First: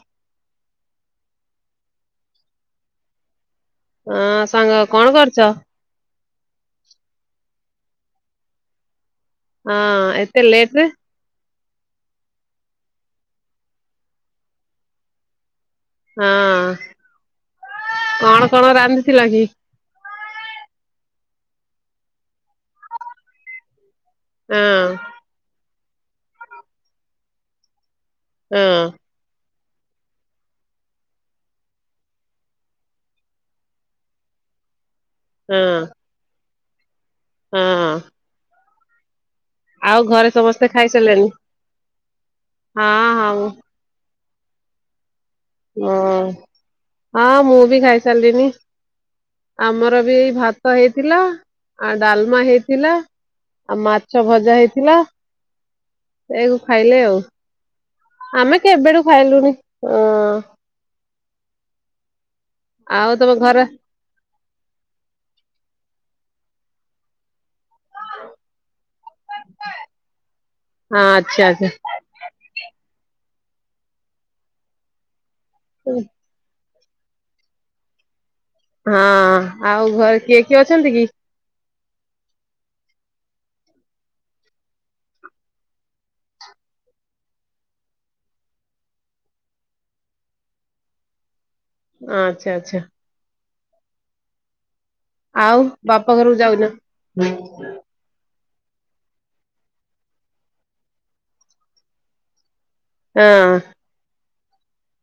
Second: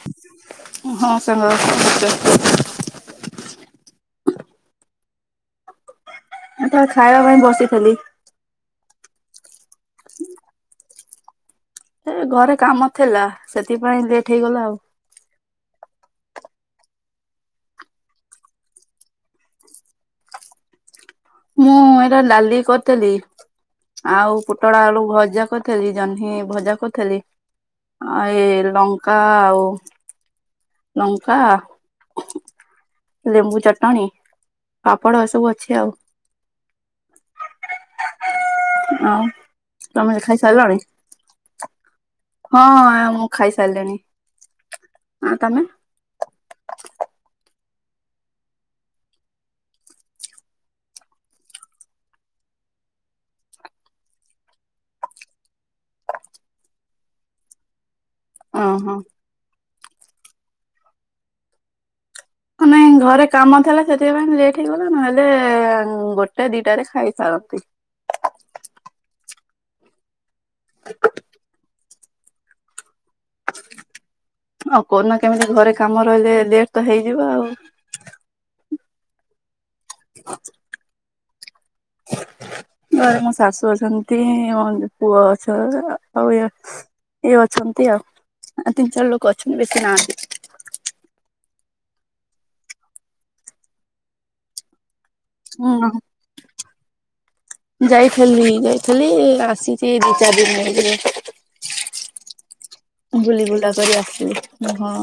ହଁ। [unintelligible] ହଁ ସାଙ୍ଗ କଣ କରୁଛ? ଏ ତ ଖାଇବା ପାଇଁ ବସିଥିଲି। ହଁ ଏତେ ଲେଟ ରେ। ଏ ଘରେ କାମ ଥିଲା ସେଥିପାଇଁ ଲେଟ୍ ହେଇଗଲା ଆଉ। ହଁ, କଣ କଣ ରାନ୍ଧିଥିଲ କି? ମୁଁ ଏଇଟା ଲାଲି କରିଥିଲି, ଆଉ ହଁ ପୋଟଳ ଆଳୁ ଭଜା କରିଥି ଥିଲି ଜହ୍ନି ଭଜା କରିଥିଲି। ଆ ହଁ ଏଇ ଲଙ୍କା ଆଉ ଲଙ୍କା, ଲେମ୍ବୁ ଚଟଣି ପାପଡ ଏ ସବୁ ହଁ ଅଛି ଆଉ। ହଁ। [unintelligible] ଆଉ। ଆଉ ତମେ ଘରେ ସମସ୍ତେ ଖାଇସାରିଲଣି ଖାଇସାରିଲେଣି? ହଁ, ଆ ମୁଁ ଖାଇସାରିଲିଣି। ହଁ ତମେ? ହଁ ହଁ, ମୁଁ ବି ଖାଇସାରିଲିନି। ଆମର ବି ଭାତ ହେଇଥିଲା ଆଉ ଡାଲମା ହେଇଥିଲା ଆଉ ମାଛ ଭଜା ହେଇଥିଲା ସେଇକୁ ଖାଇଲେ ଆଉ। ଆମେ ଓହୋ କେବେଠୁ ଖାଇଲୁନି। କ ନାଇ ଆଉ ଘରେ ତମ କାମ ଥିଲା ସେ ସେମାନେ ଲେଟ୍ ହେଇଗଲା ନହେଲେ ଗୋଟେ ଦିଟା ରେ ଖାଇସାରନ୍ତି। ହଁ, ଆଚ୍ଛା ଆଛା। ଆଉ କନା କେମିତି ଘରେ କାମ ରହିଲେ ଲେଟ ତ ହେଇଯିବ ଆଉ। ହଁ ଆଉ ଘରେ କିଏ କିଏ ଅଛନ୍ତି କି? ଘରେ ମୋ ଶାଶୁ ଅଛନ୍ତି, ମୋ ପୁଅ ଅଛ, ଆଉ ଇଏ। ଇଏ ଅଛନ୍ତି ଆଉ ତିନି ଚାରି ଲୋକ ଅଛନ୍ତି ବେଶୀ ନାହାନ୍ତି। ଆଚ୍ଛା ଆଚ୍ଛା। ଆଉ ହୁଁ ବାପା ଘରକୁ ଯାଉନା? ଯାଇଥେଲି ଯାଇଥେଲି ଆସିଛି ଦି ଚାରି ଦିନ ହେଇଯିବ। [unintelligible] ଗୁଲି ଗୁଲା କରି ଆସଲି ହଁ।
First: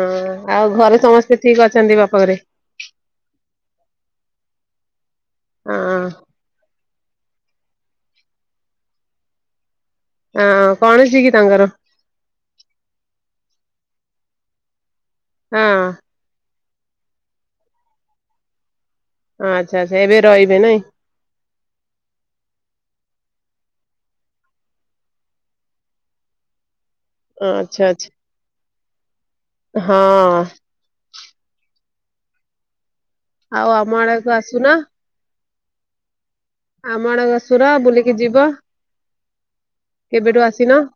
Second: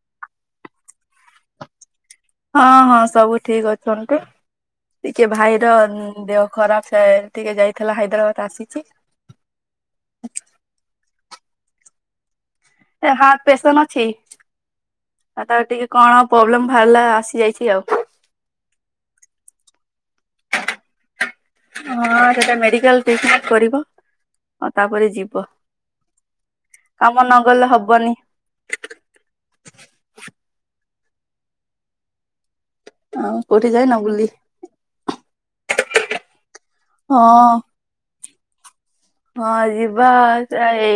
ଓଁ ଆଉ ଘରେ ସମସ୍ତେ ଠିକ ଅଛନ୍ତି ବାପ ଘରେ? ହଁ ହଁ, ସବୁ ଠିକ ଅଛନ୍ତି ଟିକେ ଭାଇର ହଁ ଦେହ ଖରାପ ହେ ଟିକେ ଯାଇଥିଲା ହାଇଦ୍ରାବାଦ ଆସିଛି। ହ କଣ ଅଛି କି ତାଙ୍କର? ଏ ହାର୍ଟ ପେସନ୍ ଅଛି। ଆ ତାର ହଁ ଟିକେ କଣ ପ୍ରୋବ୍ଲେମ ବାହାରିଲା ଆସିଯାଇଛି ଆଉ। ଆଚ୍ଛା ଆଚଛା ଏବେ ରଇବେ ନାଇଁ? ହଁ, ସେଟା ମେଡିକାଲ ଟ୍ରିଟମେଣ୍ଟ କରିବ ଆଉ ତାପରେ ଯିବ। [unintelligible] କାମ ନଗଲେ ଆଚ୍ଛା ଆଚ୍ଛା ହବନି। ହଁ। କୋଉଠି ଆଉ ଯାଇନ ଆମ ବୁଲି ଆଡେକୁ ଆସୁନା। ଆମ ଆଡ ହଁ ସୁର ବୁଲିକି ଯିବ। ହଁ ଯିବା କେବେଠୁ ଯ ଆସିନ ଏ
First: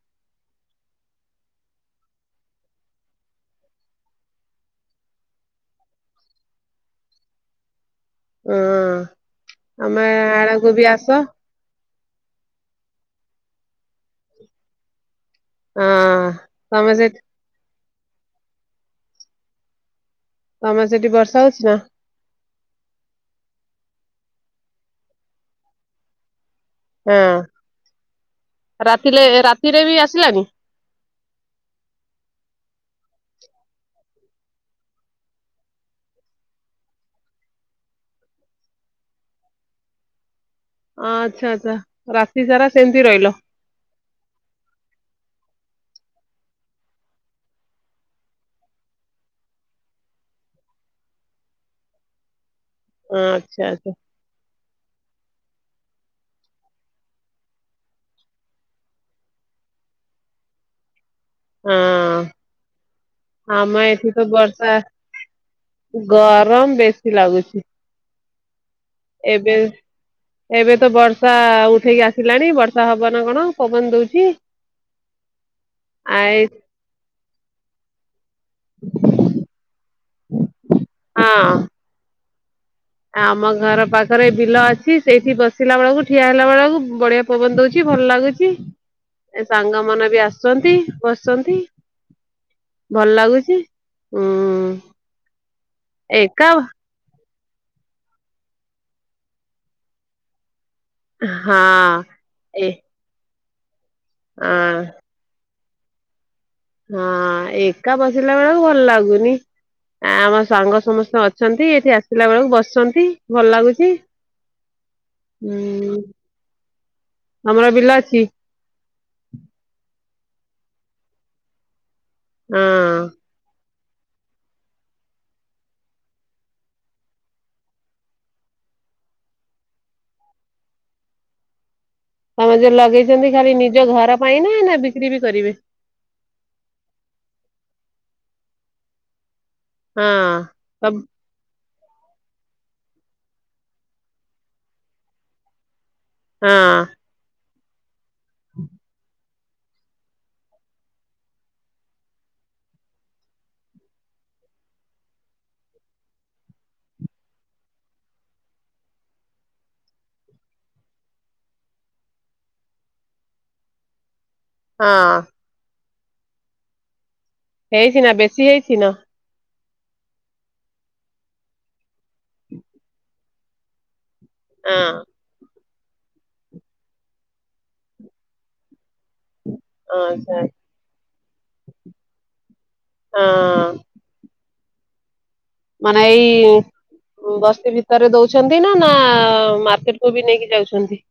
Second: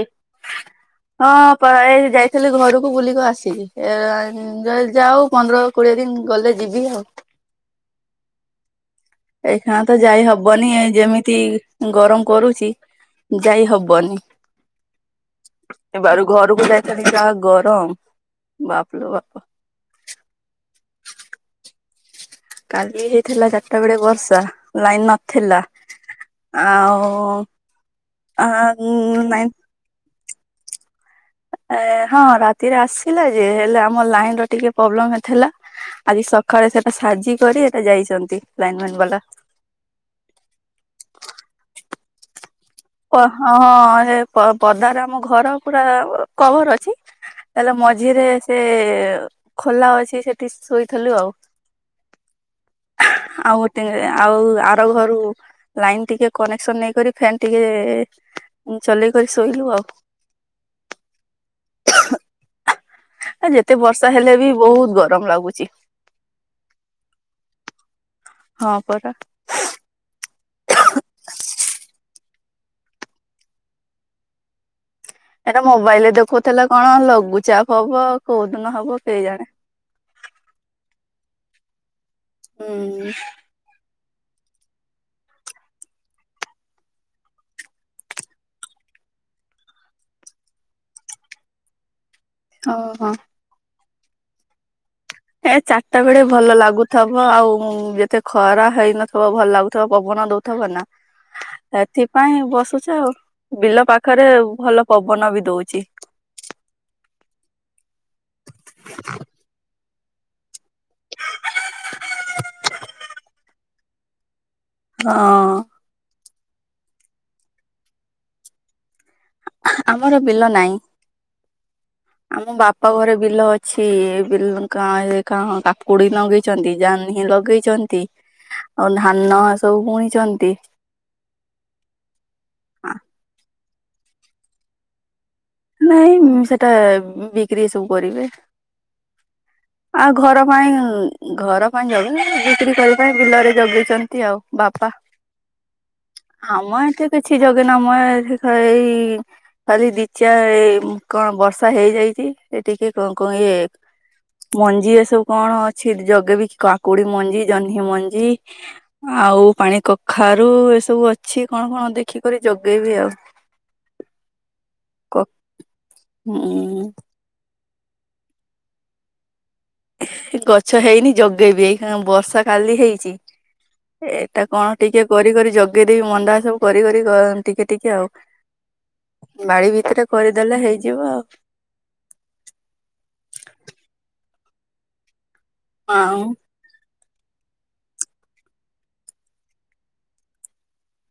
ହଁ ପା ଏ ଯାଇଥିଲି ଘରକୁ ବୁଲିକି ଆସିକି ଇଁ ଯାଉ ପନ୍ଦର କୋଡିଏ ଦିନ ଗଲେ ଯିବି ଆଉ। ହୁଁ। ଏଇଖେଣା ତ ଯାଇ ହବନି ଏ ଯେମିତି ଗରମ କରୁଛି ଯାଇ ହବନି। ଏ ବାରୁ ହଁ ଘରକୁ ତମେ ସେ ଯାଇଥାନ୍ତି ଯାହା ଗରମ ବାପଲ ବାପ। ତମେ ସେଠି ବର୍ଷା ହଉଛି ନା? କାଲି ହେଇଥିଲା ଚାରିଟା ବେଳେ ବର୍ଷା ଲାଇନ ନଥିଲା ହଁ ଆଉ [unintelligible] ନାଇ। କୀରେ ବି ଆସିଲାନି। ଏ ହଁ ରାତିରେ ଆସିଲା ଯେ ହେଲେ ଆମର ଲାଇନ ର ଟିକେ ପ୍ରୋବ୍ଲେମଥିଲା ଆଜି ସକାଳେ ସେଟା ସାଜି କରି ସେଟା ଯାଇଛନ୍ତି ଲାଇନ ମାଇମ୍ ବାଲା। ଅ ଆଚ୍ଛା ଆଚ୍ଛା। ରାତି ସାରା ସେମିତି ଓ ରହିଲ? ହଁ ଏ ପଦାରେ ଆମ ଘର ପୁରା କଭର୍ ଅଛି ତାହେଲେ ମଝିରେ ସେ ଖୋଲା ଅଛି ସେଠି ଶୋଇଥିଲୁ ଆଉ। [inaudible] ଆଉ ଆଚ୍ଛା ଗୋଟେ ଆଚ୍ଛା ଆଉ ଆର ଘରୁ ଲାଇନ୍ ଟିକେ କନେକ୍ସନ ନେଇକରି ଫେନ୍ ଟିକେ ଚଲେଇକରି ଶୋଇଲୁ ଆଉ। ହଁ ଆ ଆମ ଯେତେ ଏଠି ବର୍ଷା ତ ହେଲେ ବି ବର୍ଷା ବହୁତ୍ ଗରମ ଲାଗୁଚି। ଗରମ ବେଶୀ ଲାଗୁଚି। ହଁ ପରା। ଏବେ ଏବେ ତ ବର୍ଷା ଉଠେଇ ଆସିଲାଣି, ବର୍ଷା ହବ ନା କଣ ପବନ ଦଉଚି। ଏଇଟା ମୋବାଇଲ ରେ ଦେଖଉଥିଲା କଣ ଲଘୁଚାପ ହବ କୋଉ ଦିନ ହବ କେଇ ଜାଣି। ହଁ। ହୁଁ ଆମ ଘର ପାଖରେ ବିଲ ଅଛି, ସେଇଠି ବସିଲା ବେଳକୁ ଠିଆ ହେଲା ବେଳକୁ ବଢିଆ ପବନ ଦଉଚି ଭଲ ଲାଗୁଚି। ଏ ସାଙ୍ଗ ମାନେ ବି ଆସିଚନ୍ତି ବସିଚନ୍ତି। ଓହୋ ଭଲ ଲାଗୁଚି। ଉଁ। ଏ ଚାରିଟା ବେଳେ ଭଲ ଲାଗୁ ଥବ ଆଉ ଯେତେ ଖରା ହେଇନଥବ ଭଲ ଲାଗୁଥବ ପବନ ଦଉଥବ ନା। ହଁ ଏଥିପାଇଁ ଏ ବସୁଚ ଆଉ। ବିଲ ପାଖରେ ହଁ ଭଲ ପବନ ବି ଦଉଚି। ହଁ ଏକା ବସିଲା ବେଳକୁ ଭଲ ଲାଗୁନି। ଆମ ସାଙ୍ଗ ସମସ୍ତେ ଅଛନ୍ତି ଏଠି ଆସିଲା ବେଳକୁ ବସିଛନ୍ତି ଭଲ ଲାଗୁଚି। ହଁ ଉଁ, ତମର ବିିଲ ଅଛି? ଆମର ବିଲ ନାହିଁ। ଆମ ହଁ। ବାପା ଘର ବିଲ ଅ ଛି ବି ଗାଁ ରେ କା କାକୁଡି ଲଗେଇଚନ୍ତି ଜହ୍ନି ଲଗେଇଚନ୍ତି। ଆଉ ଧାନ ଏସବୁ ବୁଣିଛନ୍ତି। ତମର ଯଉ ଲଗେଇଛନ୍ତି ଖାଲି ନିଜ ଘର ପାଇଁ ନା ନା ବିକ୍ରି ବି କରିବେ? ନାଇଁ ସେଟା ବିକ୍ରି ସବୁ କରିବେ। ହଁ। ଆଉ ଘର ସବ ପାଇଁ ଘର ପାଇଁ ଲଗେଇନାହାନ୍ତି ବିକ୍ରି କରିବା ପାଇଁ ବିଲରେ ଲଗେଇଛନ୍ତି ଆଉ ବାପା। ହଁ ଆମ ଏଠି କିଛି [unintelligible] ଖାଲି ଦି [unintelligible] ଏ କଣ ବର୍ଷା ହେଇଯାଇଚି ଏ ଟିକେ କଣ କଣ ଇଏ ମଞ୍ଜି ଏସବୁ କଣ ଅଛି ଜଗେଇବେ କି କାକୁଡି ମଞ୍ଜି, ଜହ୍ନି ମଞ୍ଜି ଆଉ ପାଣି କଖାରୁ ଏସବୁ ଅଛି କଣ କଣ ଦେଖିକରି ଜଗେଇବି ଆଉ। ହଁ କ ହୁଁ। ହେଇଚି ନା ବେଶୀ ହେଇଚି ନା? ଗଛ ହେଇନି ଜଗେଇବି। ଏଇ ବର୍ଷା କାଲି ହେଇଚି। ଏଟା କଣ ହଁ। ଟିକେ କରି କରି ଜ ଜଗେଇଦେବି ମନ୍ଦା ସବୁ କରି କରି ଟିକେ ଟିକେ ଆଉ। ବାଡି ଭି ଏଟା ଆଚ୍ଛା କରିଦେଲେ ହେଇଯିବ ଆଉ। ହଁ। ମାନେ ଆଉ ଏଇ ବସ୍ତି ଭିତରେ ଦଉଛନ୍ତି ନା, ନା ମାର୍କେଟକୁୁ ବି ନେଇକି ଯାଉଛନ୍ତି?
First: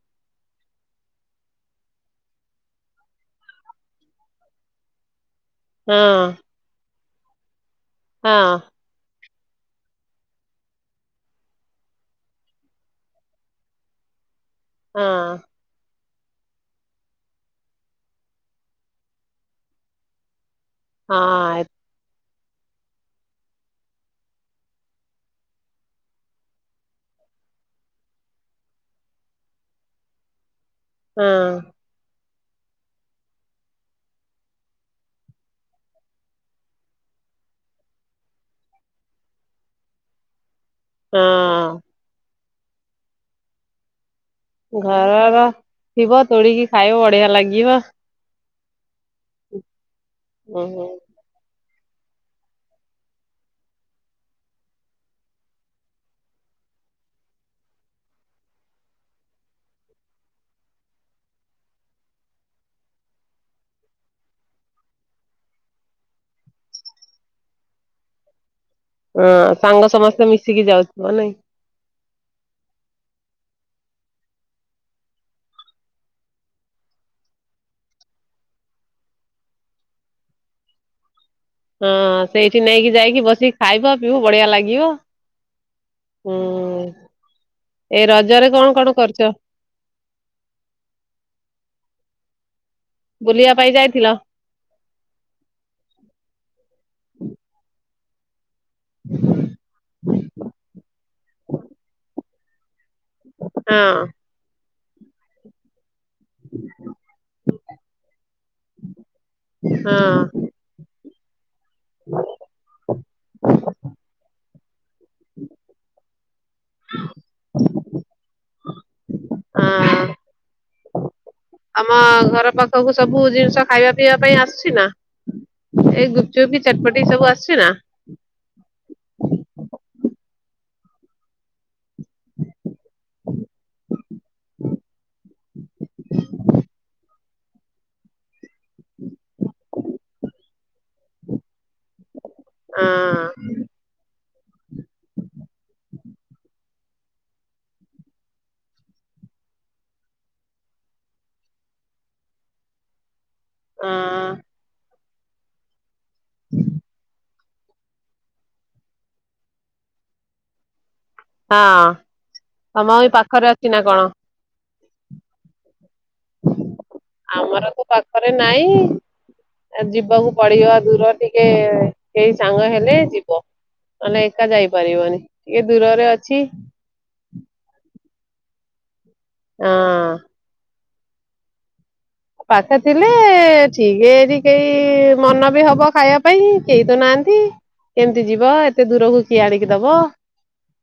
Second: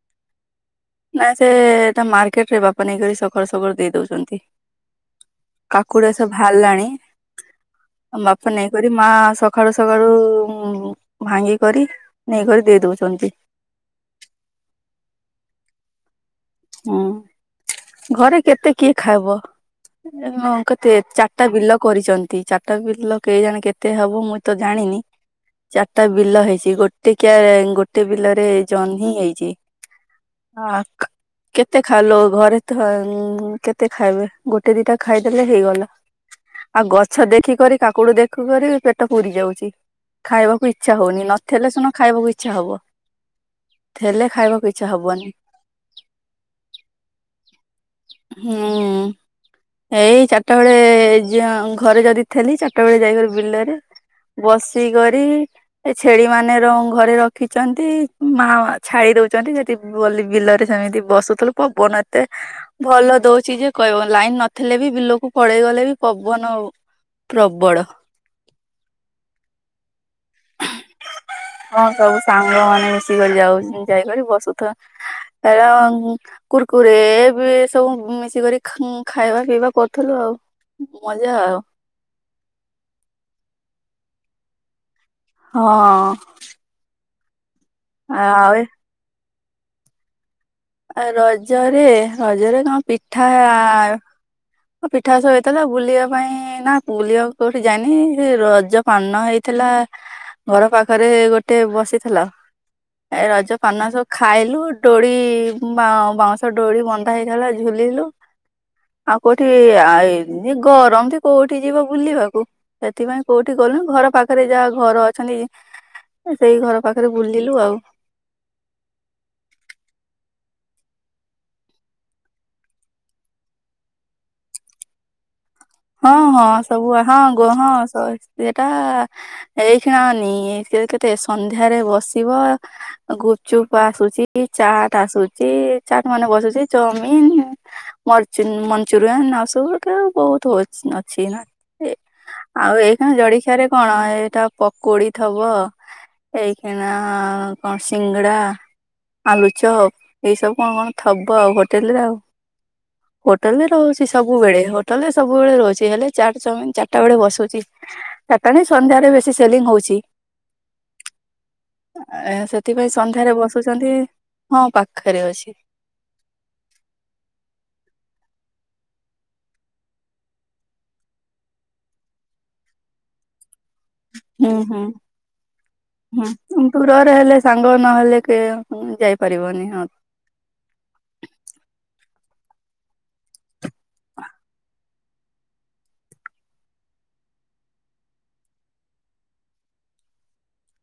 ନା ସେ ଏଟା ମାର୍କେଟରେ ବାପା ନେଇକରି ସକାଳୁ ସକାଳୁ ଦେଇ ଦେଉଛନ୍ତି। କାକୁଡି ଗୁରା ହଁ ସବୁ ବାହାରିଲାଣି। ଆମ ହଁ ବାପା ନେଇ କରି ମା ସକାଳୁ ସକାଳୁ ଭାଙ୍ଗି କରି ନେଇକରି ଦେଇ ଦେଉଚନ୍ତି। ହଁ। ହୁଁ। ଘରେ କେତେ କିଏ ଖାଇବ। [unintelligible] ତେ ଚାଟା ହଁ ବିଲ କରିଚନ୍ତି। ଚାଟା ବିଲ କେଇଜାଣେ କେତେ ହେବ ମୁଁ ତ ଜାଣିନି। ଚାରଟା ବିଲ ହେଇଛି, ଗୋଟେ କିଆରିରେ ଗୋଟେ ବିଲରେ ଜହ୍ନି ହେଇଛି। ହଁ କ୍ ହଁ। ଖାଲୋ ଘରେ ତ ହଁ ଉଁ, କେତେ ଖାଇବେ? ଗୋଟେ ଦିଟା ଖାଇଦେଲେ ହେଇଗଲା। ଆଉ ଗଛ ଦେଖିକରି କାକୁଡି ଦେଖୁ କରି ପେଟ ପୁରି ଯାଉଚି। ଖାଇବାକୁ ଇଚ୍ଛା ହଉନି, ନଥିଲେ ହଁ। ସିନା ଖାଇବାକୁ ଇଚ୍ଛା ହବ। ହେଲେ ଖାଇବା ଘରର ଥିବ ତୋଳିକି ଖାଇବ ବଢିଆ ଲାଗିବ। ହୁଁ, ଏଇ ଚାରଟା ବେଳେ ଓହୋ। ଯ ଉଁ ଘରେ ଯଦି ଥେଲି ଚାରଟା ବେଳେ ଯାଇକରି ବିଲରେ ବସି କରି ଏ ଛେଳି ମାନେ ରଉଁ ଘରେ ରଖିଚନ୍ତି ଉଁ, ମାମା ଛାଡି ଦଉଚନ୍ତି। ସେଠି ବଲି ବିଲରେ ସେମିତି ବସୁ ଥୁଲୁ ପବନ ଏତେ ଭଲ ଦଉଛି ଯେ କଇହବନି, ଲାଇନ୍ ନଥିଲେ ବି ବିଲକୁ ପଳେଇଗଲେ ବି ପବନ ଉ ପ୍ରବଳ। ଅଁ, ସାଙ୍ଗ ସମସ୍ତେ ମିଶିକି ଯାଉଥିବ ନାଇଁ? ହଁ ସବୁ ସାଙ୍ଗ ମାନେ ମିଶିକରି ଯାଉ। ଉଁ, ଯାଇକରି ବସୁଥୁବା। [inaudible] କୁରକୁରେ ବି ସବୁ ମିଶିକରି ଖାଗଁ ଖାଇବା ପିଇବା କରୁଥୁଲୁ ଆଉ। ମଜା ଆଉ। ହଁ ସେଇଠି ନେଇକି ଯାଇକି ବସିକି ଖାଇବ ପିଇବୁ ବଢିଆ ଲାଗିବ। ହୁଁ। ହଁ। ଏ ରଜରେ ଆଉ ଏ- କଣ କଣ କରୁଚ? ଆ, ରଜରେ ରଜରେ କଣ ପିଠା ବୁଲିବା ପାଇଁ ଆ, ଯାଇଥିଲ? ହଁ ପିଠା ସ- ହେଇଥିଲା ବୁଲିବା ପାଇଁ ନା ବୁଲିବାକୁ କୋଉଠି ଯାଇନି, ସେ ର ଜ ପାନ ହେଇଥିଲା ଘର ପାଖରେ ଗୋଟେ ବସିଥିଲା। ଏ ରଜ ପାନ ସବୁ ହଁ ଖାଇଲୁ, ଡୋଳି ମାଅ ବାଉଁଶ ଡୋଳି ବନ୍ଧା ହେଇଥିଲା ଝୁଲିଲୁ। ଆଉ କୋଉଠି ହଁ ଆଇ ଏ ଗରମ ଯେ କୋଉଠି ଯିବ ବୁଲିବାକୁ। ସେଥିପାଇଁ କୋଉଠି ଗଲୁନି, ଘର ପା ଖରେ ଯା ଘର ଅଛନ୍ତି, ଏ ସେଇ ଘର ପାଖରେ ବୁଲିଲୁ ଆଉ। ହଁ। ଆମ ଘର ପାଖକୁ ସବୁ ଜିନିଷ ଖାଇବା ପିଇବା ପାଇଁ ଆସୁଛି ନା? ଏଇ ହଁ, ଗୁପଚୁପ ହଁ କି ସବୁ ଚଟପଟି ଆ- ହଁ ଗୋ ଆସୁଛି ନା? ହଁ ସଏ ଏଟା ଏଇକ୍ଷଣା ନିଏ ସେ କେତେ ସନ୍ଧ୍ୟାରେ ବସିବ ଅ, ଗୁପଚୁପ୍ ଆସୁଛି, ଚାଟ୍ ଆସୁଚି, ଚାଟ୍ ମାନେ ବସୁଛି। ଚଉମିିନ୍ ମରଚୁନ୍ ମଞ୍ଚୁରିଆନ ଆଉ ସବୁ ପ୍ରକାର ବହୁତ ହଉ ଛି, ଅଛିନା ଏ ଆଉ ହଁ ଏଇକ୍ଷଣା ଜଡିଖିଆରେ କଣ ଏଇଟା ପକୁଡି ଥବ, ଏଇଖିଣା କଣ ସିଙ୍ଗଡା ଆଲୁଚପ୍ ଏଇ ସବୁ କଣ କଣ ଥବ ଆଉ ହୋଟେଲ୍ ରେ ଆଉ। ହୋଟଲ୍ ରେ ହଁ ରହୁଛି ସବୁବେଳେ, ହୋଟଲ୍ ରେ ସବୁବେଳେ ରହୁଛି। ହେଲେ ଚାଟ୍ ଚାଉମିିନ୍ ଚାରଟା ବେଳେ ବସୁଚି। ଚାଟା ନାଇଁ ସନ୍ଧ୍ୟାରେ ବେଶୀ ସେଲିଙ୍ଗ ହଉଛି। ହଁ ଏ ତମ ସେଥିପାଇଁ ଏଇ ସନ୍ଧ୍ୟାରେ ପାଖରେ ଅଛି ନା ବସୁଛନ୍ତି, କଣ? ହଁ ପାଖରେ ଅଛି। ଆମର ତ ପାଖରେ ନାଇଁ। ଏ ଯିବାକୁ ପଡିବ ଦୂର ଟିକେ କେଇ ସାଙ୍ଗ ହେଲେ ଯିବ। ମାନେ ଏକା ହୁଁ ହୁଁ ଯାଇପାରିବନି। ଟିକେ ଦୂରରେ ଅଛି। ହୁଁ ଦୂରରେ ହେଲେ ସାଙ୍ଗ ନହେଲେ କେ ଉଁ, ଯାଇପାରିବନି, ହଁ। ପାଖେ ଥିଲେ ଠିକ୍। ଏଇଠି କେଇ ମନ ବି ହବ ଖାଇବା ପାଇଁ କେଇ ତ ନାହାନ୍ତି। କେମିତି ଯିବ ଏତେ ଦୂରକୁ କିଏ ଆଣିକି ଦବ।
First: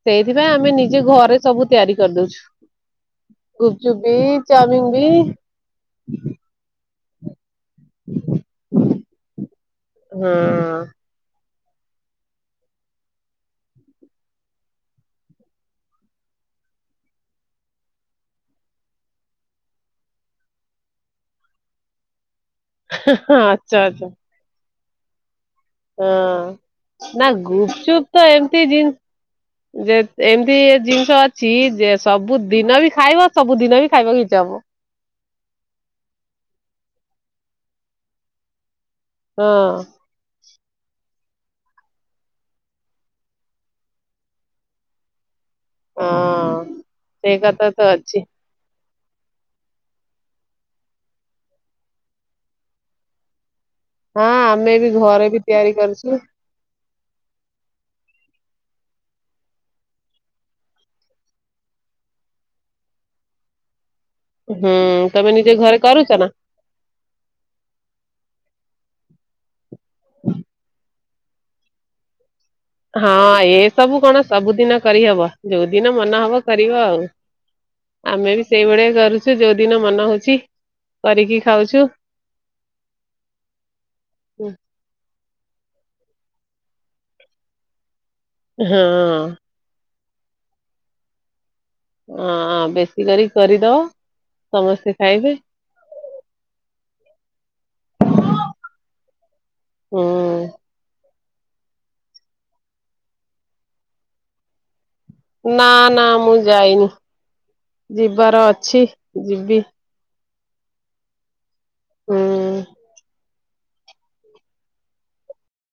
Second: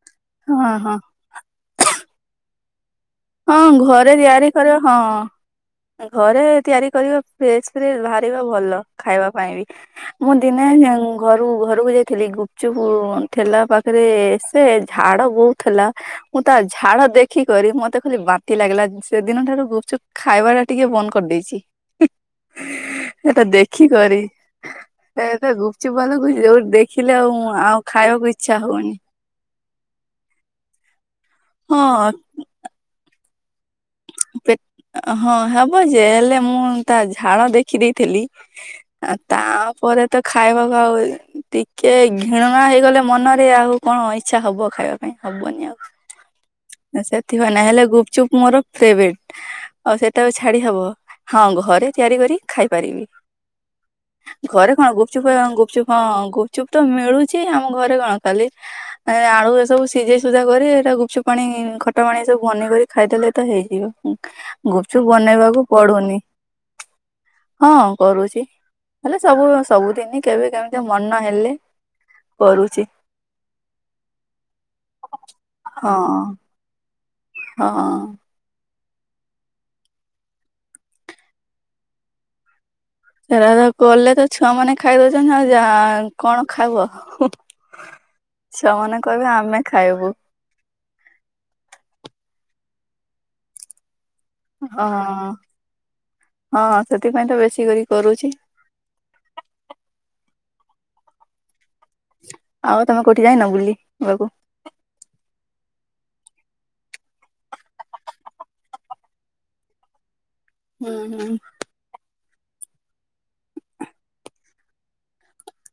ସେଇଥିପାଇଁ ହଁ ଆମେ ହଁ ନିଜେ ଘରେ ସବୁ ତିଆରି କରିଦଉଛୁ। ହଁ ଗୁପଚୁପ ଘରେ ବି ତିଆରି କରିବ ଚାଉମିନ ହଁ। ବି ଆଁ, ଘରେ ତିଆରି କରିବ ଫ୍ରେସ୍ ଫ୍ରେସ୍ ଭାରିବ ଭଲ ଖାଇବା ପାଇଁ ବି। ହଁ ମୁଁ ଦିନେ ନା ଉଁ ଘରୁ ଘରକୁ ଯାଇଥିଲି ଗୁପଚୁପ ଠେଲା ପାଖେରେ ସେ ଝାଡ ବୋଉ ଥେଲା ମୁଁ ତା ଝାଳ ଦେଖିକରି ମତେ ଖାଲି ବାତି ଲାଗିଲା ସେଦିନ ଠାରୁ ଗୁପଚୁପ ଖାଇବାଟା ଟିକେ ବନ୍ଦ କରିଦେଇଚି। ଏଟା ଆଚ୍ଛା ଆଚ୍ଛା। ଦେଖିକରି ଏ ଗୁପ୍ ଚୁ ହଁ ବାଲାକୁ ଯୋଉଠି ଦେଖିଲେ ନା ଆଉଁ ଆଉ ଗୁପଚୁପ ତ ଖାଇବାକୁ ଇଚ୍ଛା ଏମିତି ଜିନିଷ ହଉନି। ଯେ ଏମ୍ତି ଆ ଜିନିଷ ଅଛି ଯେ ହଁ ସବୁ ଦିନ ବି ଖାଇବ ସବୁଦିନ ବି ଖାଇବାକୁ ଇଚା ହବ। ଅଁ ହଁ ହବ ଯେ ହେଲେ ମୁଁ ତା ଝାଳ ଦେଖି ଦେଇଥିଲି। ଆ ହଁ ତାପରେ ତ ଖାଇବାକୁ ଆଉ ଟିକେ ଘିଣଣା ହେଇଗଲେ ମନରେ ଆଉ କଣ ଇଚ୍ଛା ହବ ଖାଇବା ପାଇଁ ହବନି ଆଉ। ହଁ ସେଇ ସେଥିପାଇଁ ନା କଥା ତ ହେଲେ ଅଛି। ଗୁପଚୁପ୍ ମୋର ଫ୍ରେବ୍ରେଟ୍। ଆଉ ସେଇଟାକୁ ଛାଡି ହବ ହଁ ଘରେ ତିଆରି କରି ଖାଇପାରିବି। ହଁ ଘରେ ଆମେ କଣ ବି ଗୁପଚୁପ୍ ଘରେ ବି ଅଁ ତିଆରି ଗୁପଚୁପ୍ କରୁଛୁ ହଁ ଗୁପଚୁପ୍ ତ ମିଳୁଚି ଆମ ଘରେ କଣ ଖାଲି ଏଁ ଆଳୁରେ ସବୁ ସିଝେଇ ସୁଝା କରି ଏଟା ଗୁପଚୁପ୍ ପାଣି ଖଟା ପାଣି ଏସବୁ ବନେଇ କରି ଖାଇଦେଲେ ତ ହେଇଯିବ ହୁଁ ଗୁପ୍ଚୁପ୍ ତମେ ନିଜେ ବନେଇବାକୁ ଘରେ କରୁଛ ପଡୁନି। ନା? ହଁ କରୁଚି ହେଲେ ସବୁ ସବୁଦିନି କେବେ କେମ୍ତି ମନ ହେଲେ କରୁ ହଁ ଏସବୁ କଣ ସବୁଦିନ କରିହବ ଯୋଉ ଦିନ ହଁ ମନ ହବ କରିବ ଆଉ। ହଁ ଆମେ ବି ସେଇଭଳିଆ କରୁଚୁ ଯୋଉ ଦିନ ମନ ହଉଚି କରିକି ଖାଉଚୁ। ହେରା କଲେ ତ ଛୁଆମାନେ ଖାଇଦଉଚନ୍ତି ଆଉ ଯା କଣ ଖାଇବ। [inaudible] ହଁ ଛୁଆମାନେ କହିବେ ଆମେ ଖାଇବୁ। ଅଁ ବେଶୀ କରିକି କରିଦବ। ହଁ ସମସ୍ତେ ଖାଇବେ। ହଁ ସେଥିପାଇଁ ତ ବେଶୀ କରି କରୁଛି। ହୁଁ। ଆଉ ତମେ କୋଉଠି ଯାଇନ ବୁଲିି ବାକୁ। ନା ନା ମୁଁ ଯାଇନି ଯିବାର ଅଛି ଯିବି। ହୁଁ ହୁଁ। ହୁଁ।